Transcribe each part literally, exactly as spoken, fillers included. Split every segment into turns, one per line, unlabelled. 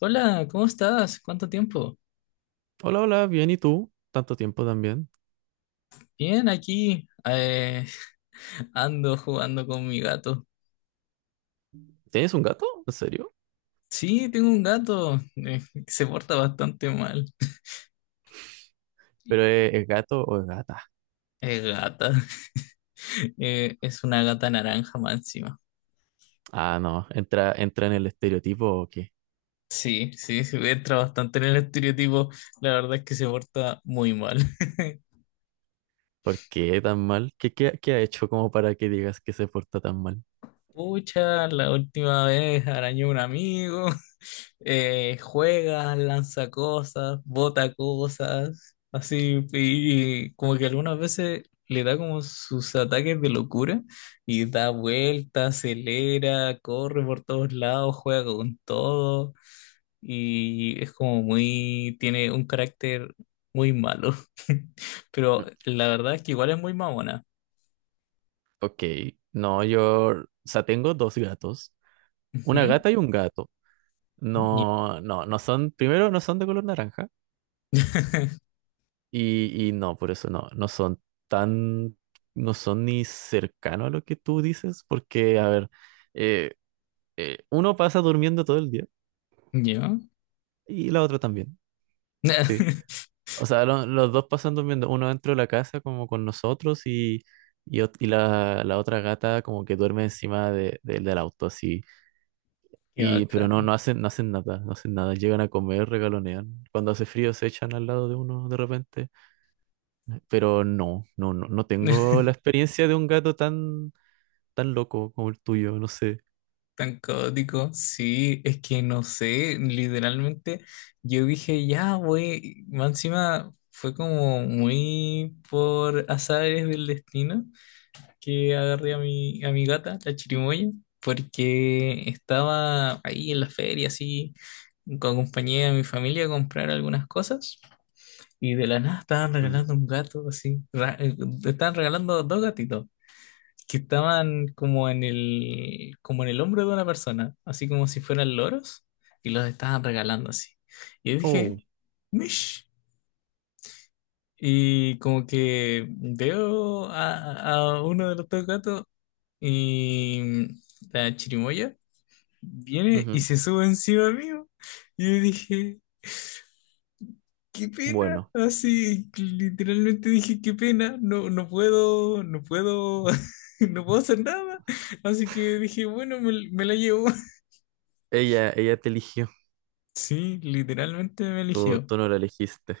Hola, ¿cómo estás? ¿Cuánto tiempo?
Hola, hola, bien, ¿y tú? Tanto tiempo también.
Bien, aquí eh, ando jugando con mi gato.
¿Tienes un gato? ¿En serio?
Sí, tengo un gato eh, que se porta bastante mal.
¿Pero es, es gato o es gata?
Es gata. Eh, es una gata naranja más encima.
Ah, no, entra, entra en el estereotipo o qué.
Sí, sí, sí, entra bastante en el estereotipo. La verdad es que se porta muy mal.
¿Por qué tan mal? ¿Qué, qué, qué ha hecho como para que digas que se porta tan mal?
Pucha, la última vez arañó un amigo, eh, juega, lanza cosas, bota cosas, así, y como que algunas veces le da como sus ataques de locura y da vueltas, acelera, corre por todos lados, juega con todo y es como muy, tiene un carácter muy malo, pero
Mm,
la verdad es que igual es muy mamona.
ok, no, yo, o sea, tengo dos gatos, una
Ujú.
gata y un gato.
Ya.
No, no, no son, primero no son de color naranja y, y no, por eso no, no son tan, no son ni cercano a lo que tú dices, porque, a ver, eh, eh, uno pasa durmiendo todo el día
Ya.
y la otra también, sí. O sea, lo- los dos pasan durmiendo, uno dentro de la casa como con nosotros y, y, ot- y la, la otra gata como que duerme encima de, de- del auto, así.
Qué
Y, pero no,
bacán.
no hacen, no hacen nada, no hacen nada, llegan a comer, regalonean. Cuando hace frío se echan al lado de uno de repente, pero no, no, no, no tengo la experiencia de un gato tan, tan loco como el tuyo, no sé.
Tan caótico. Sí, es que no sé, literalmente yo dije, ya, güey, más encima fue como muy por azares del destino que agarré a mi, a mi gata, la chirimoya, porque estaba ahí en la feria, así, co- acompañé a mi familia a comprar algunas cosas y de la nada estaban
Mm.
regalando un gato, así, ra- eh, estaban regalando dos gatitos. Que estaban como en el, como en el hombro de una persona, así como si fueran loros, y los estaban regalando así. Y yo
Oh,
dije, Mish. Y como que veo a, a uno de los dos gatos y la chirimoya viene y
ujú.
se sube encima mío. Y yo dije, qué pena.
Bueno,
Así, literalmente dije, qué pena, no, no puedo, no puedo, no puedo hacer nada. Así que dije, bueno, me, me la llevo.
ella, ella te eligió,
Sí, literalmente me
tú,
eligió.
tú no la elegiste.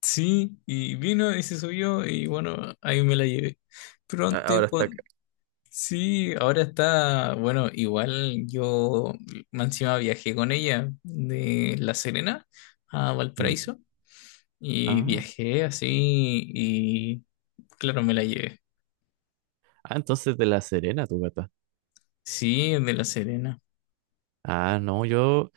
Sí, y vino y se subió y bueno, ahí me la llevé. Pero
A-
antes,
Ahora está acá.
cuan- sí, ahora está, bueno, igual yo más encima viajé con ella de La Serena a
Mm.
Valparaíso y
Ah,
viajé así y claro, me la llevé.
ah, entonces de La Serena, tu gata.
Sí, de La Serena.
Ah, no, yo.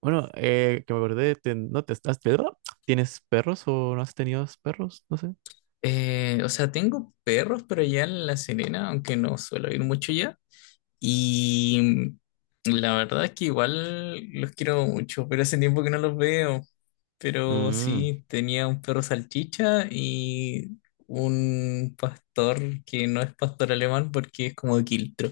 Bueno, eh, que me acordé, te- no te estás. ¿Tienes perros o no has tenido perros? No sé.
Eh, o sea, tengo perros, pero ya en La Serena, aunque no suelo ir mucho ya. Y la verdad es que igual los quiero mucho, pero hace tiempo que no los veo. Pero
Mm,
sí, tenía un perro salchicha y un pastor que no es pastor alemán porque es como de quiltro.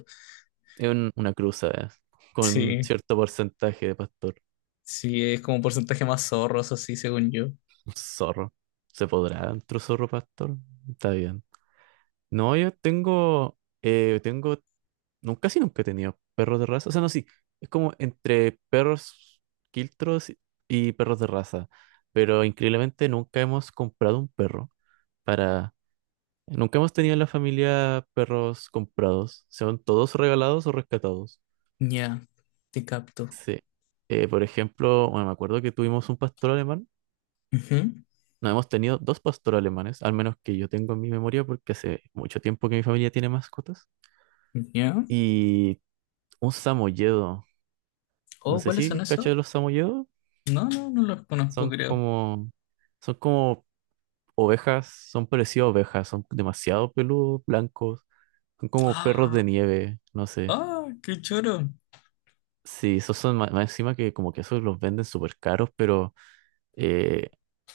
es un- una cruza, eh, con
Sí,
cierto porcentaje de pastor.
sí, es como porcentaje más zorros, así según yo.
Un zorro. ¿Se podrá otro zorro pastor? Está bien. No, yo tengo. eh, tengo Nunca, casi nunca he tenido perros de raza. O sea, no, sí. Es como entre perros quiltros y perros de raza. Pero increíblemente nunca hemos comprado un perro para. Nunca hemos tenido en la familia perros comprados. Son todos regalados o rescatados.
Ya, te capto.
Sí. Eh, por ejemplo, bueno, me acuerdo que tuvimos un pastor alemán.
Ujú,
No, hemos tenido dos pastores alemanes, al menos que yo tengo en mi memoria, porque hace mucho tiempo que mi familia tiene mascotas.
ya.
Y un samoyedo. No
Oh,
sé
¿cuáles son
si cachas
esos?
de los samoyedos.
No, no, no los conozco,
Son
creo.
como, son como ovejas, son parecidas a ovejas, son demasiado peludos, blancos, son como perros
Ah,
de nieve, no sé.
ah, qué choro.
Sí, esos son ma- más, encima que como que esos los venden súper caros, pero eh,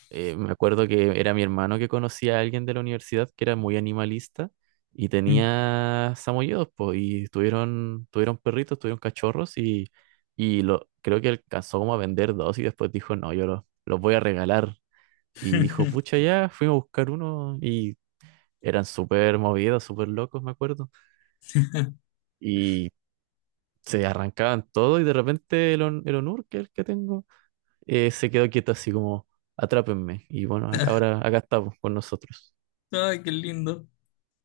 eh, me acuerdo que era mi hermano que conocía a alguien de la universidad que era muy animalista y tenía samoyedos, pues, y tuvieron, tuvieron perritos, tuvieron cachorros y, y lo, creo que alcanzó como a vender dos y después dijo, no, yo los, los voy a regalar. Y dijo, pucha, ya, fuimos a buscar uno y eran súper movidos, súper locos, me acuerdo. Y se arrancaban todo y de repente el, On- el Onur, que es el que tengo, eh, se quedó quieto así como, atrápenme. Y bueno, ac- ahora acá estamos con nosotros.
Ay, qué lindo.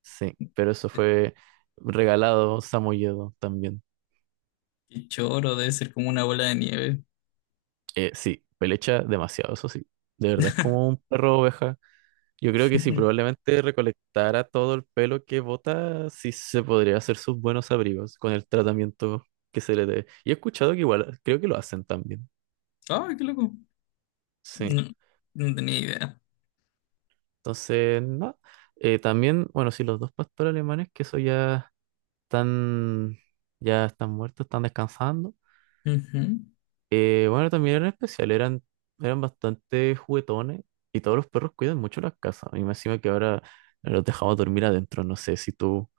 Sí, pero eso fue regalado, samoyedo también.
Qué choro, debe ser como una bola de nieve.
Eh, sí, pelecha demasiado, eso sí. De verdad, es como un perro oveja. Yo creo que si probablemente recolectara todo el pelo que bota, sí se podría hacer sus buenos abrigos con el tratamiento que se le dé. Y he escuchado que igual, creo que lo hacen también.
Ay, qué loco.
Sí.
No, no tenía idea.
Entonces, no. Eh, también, bueno, sí, los dos pastores alemanes, que eso ya están, ya están muertos, están descansando.
Ujú.
Eh, bueno, también eran especial, eran, eran bastante juguetones y todos los perros cuidan mucho las casas. Y me encima que ahora los dejamos dormir adentro, no sé si tú,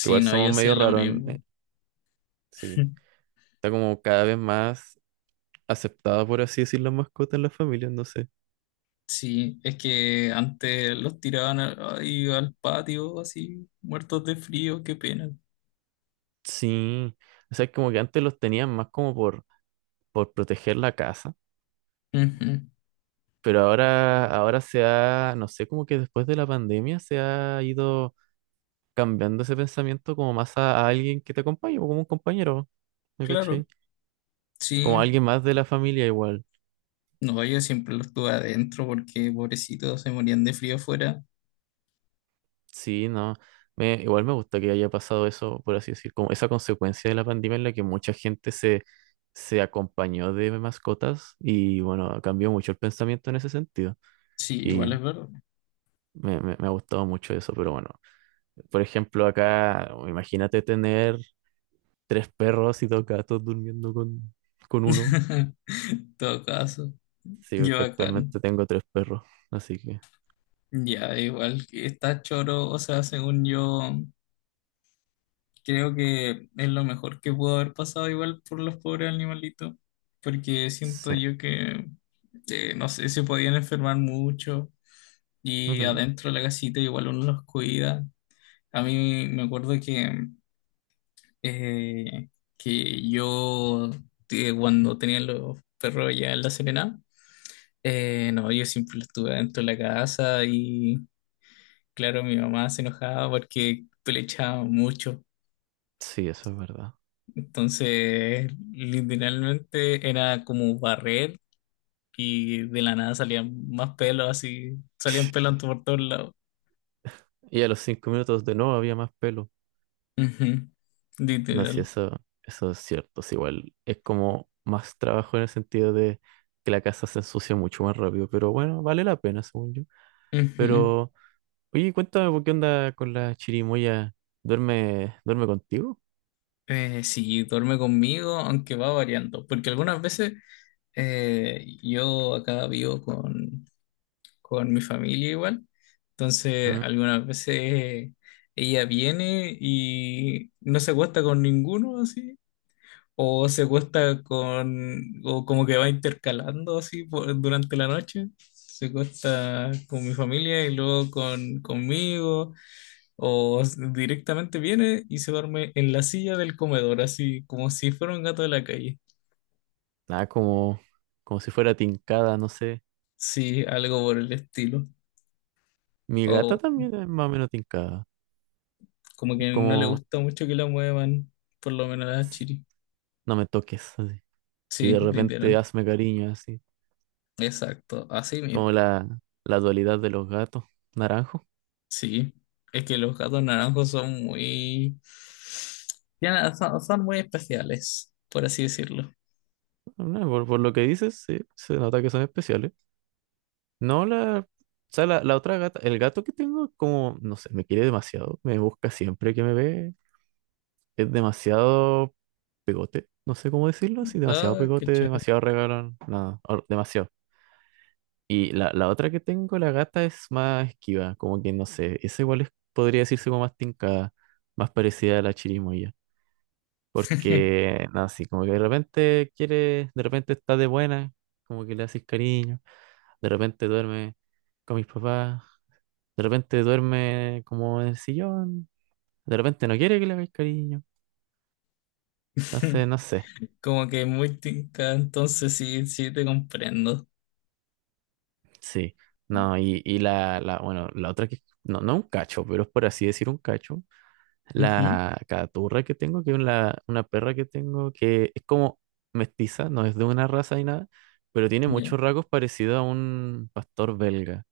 que igual
no,
somos
yo
medio
hacía lo
raros en- eh,
mismo.
sí. Está como cada vez más aceptada, por así decir, las mascotas en las familias, no sé.
Sí, es que antes los tiraban al, ahí al patio así, muertos de frío, qué pena.
Sí, o sea, como que antes los tenían más como por, por proteger la casa,
Ujú,
pero ahora, ahora se ha, no sé, como que después de la pandemia se ha ido cambiando ese pensamiento como más a, a alguien que te acompañe, o como un compañero, ¿me
claro,
cachai? Como
sí.
alguien más de la familia igual.
No, yo siempre los tuve adentro porque pobrecitos se morían de frío afuera.
Sí, no. Me, igual me gusta que haya pasado eso, por así decir, como esa consecuencia de la pandemia en la que mucha gente se, se acompañó de mascotas y bueno, cambió mucho el pensamiento en ese sentido.
Sí, igual es
Y
verdad.
me, me, me ha gustado mucho eso, pero bueno, por ejemplo, acá, imagínate tener tres perros y dos gatos durmiendo con, con uno.
En todo caso,
Sí,
yo
porque
bacán.
actualmente tengo tres perros, así que
Ya, igual que está choro, o sea, según yo, creo que es lo mejor que pudo haber pasado igual por los pobres animalitos, porque siento
sí.
yo que, eh, no sé, se podían enfermar mucho y
Ujú.
adentro de la casita igual uno los cuida. A mí me acuerdo que, eh, que yo, eh, cuando tenía los perros ya en La Serena, eh, no, yo siempre estuve dentro de la casa y claro, mi mamá se enojaba porque le echaba mucho.
Sí, eso es verdad.
Entonces, literalmente era como barrer y de la nada salían más pelos, así, salían pelos por todos lados.
Y a los cinco minutos de nuevo había más pelo.
Ujú,
No, sí,
literal.
eso, eso es cierto. Sí, igual es como más trabajo en el sentido de que la casa se ensucia mucho más rápido, pero bueno, vale la pena, según yo.
Ujú.
Pero, oye, cuéntame, ¿por qué onda con la chirimoya? ¿Duerme, duerme contigo?
Eh, sí, duerme conmigo, aunque va variando, porque algunas veces eh, yo acá vivo con con mi familia igual. Entonces,
Mm,
algunas veces ella viene y no se acuesta con ninguno así, o se acuesta con, o como que va intercalando así por- durante la noche. Se acuesta con mi familia y luego con, conmigo, o s- directamente viene y se duerme en la silla del comedor, así como si fuera un gato de la calle.
Nada, como, como si fuera tincada, no sé.
Sí, algo por el estilo.
Mi gata también es más o menos tincada.
Como
Es
que no le
como,
gusta mucho que la muevan, por lo menos a la
"Sss,
Chiri.
no me toques", así. Y
Sí,
de repente
literal.
hazme cariño, así.
Exacto, así
Como
mismo.
la, la dualidad de los gatos, naranjo.
Sí, es que los gatos naranjos son muy... tienen- Son, son muy especiales, por así decirlo.
No, por, por lo que dices, sí, se nota que son especiales. No, la, o sea, la, la otra gata, el gato que tengo, como, no sé, me quiere demasiado, me busca siempre que me ve, es demasiado pegote, no sé cómo decirlo, así demasiado
Ah, qué
pegote,
choro.
demasiado regalón, nada or- demasiado. Y la, la otra que tengo, la gata, es más esquiva, como que, no sé, esa igual es- podría decirse como más tincada, más parecida a la chirimoya, porque, no, así, como que de repente quiere, de repente está de buena, como que le haces cariño. De repente duerme con mis papás. De repente duerme como en el sillón. De repente no quiere que le hagáis cariño. Entonces, no sé.
Como que muy tinca, entonces sí, sí te comprendo.
Sí. No, y, y la, la, bueno, la otra que, no, no un cacho, pero es por así decir un cacho.
Ujú,
La caturra que tengo, que es la- una perra que tengo, que es como mestiza, no es de una raza ni nada, pero tiene
ya.
muchos rasgos parecidos a un pastor belga.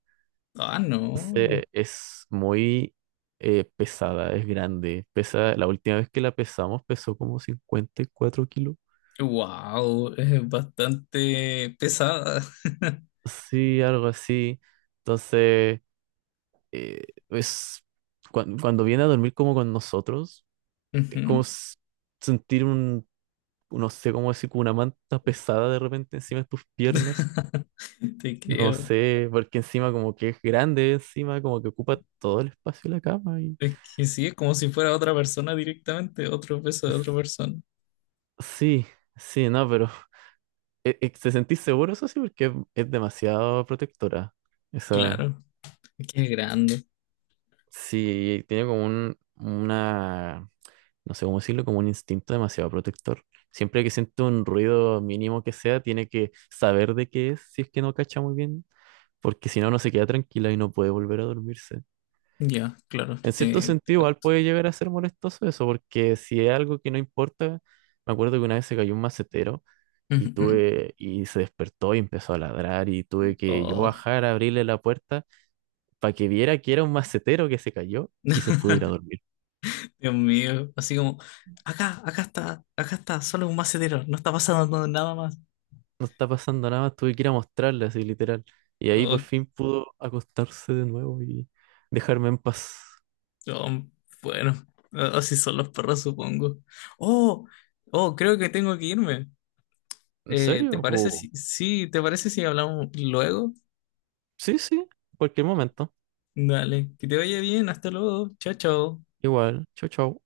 Ah, no.
Entonces, es muy eh, pesada, es grande. Pesa, la última vez que la pesamos pesó como cincuenta y cuatro kilos.
Wow, es bastante pesada.
Sí, algo así. Entonces, eh, es, cuan- cuando, viene a dormir como con nosotros, es como
Ujú.
s- sentir un, no sé cómo decir, como una manta pesada de repente encima de tus piernas.
Te
No
creo.
sé, porque encima como que es grande, encima como que ocupa todo el espacio de la cama. Y.
Es que sí, es como si fuera otra persona directamente, otro beso de otra
s-
persona.
Sí, sí, no, pero eh, eh, ¿te sentís seguro, eso sí? Porque es, es demasiado protectora. Esa,
Claro, es que es grande.
sí, tiene como un, una, no sé cómo decirlo, como un instinto demasiado protector. Siempre que siente un ruido mínimo que sea, tiene que saber de qué es, si es que no cacha muy bien, porque si no, no se queda tranquila y no puede volver a dormirse.
Ya, claro,
En cierto
te, te
sentido, igual
capto.
puede llegar a ser molestoso eso, porque si es algo que no importa, me acuerdo que una vez se cayó un macetero
Ujú,
y
ujú.
tuve, y se despertó y empezó a ladrar y tuve que yo
Oh,
bajar a abrirle la puerta para que viera que era un macetero que se cayó y se pudo ir a dormir.
Dios mío, así como, acá, acá está, acá está, solo un macetero, no está pasando nada más.
No está pasando nada, tuve que ir a mostrarle así literal. Y ahí por
Oh,
fin pudo acostarse de nuevo y dejarme en paz.
oh, bueno, así son los perros, supongo. Oh, oh, creo que tengo que irme.
¿En
Eh, ¿te
serio?
parece
Oh,
si, sí, te parece si hablamos luego?
sí, sí, cualquier momento.
Dale, que te vaya bien, hasta luego, chao, chao.
Igual, chau, chau.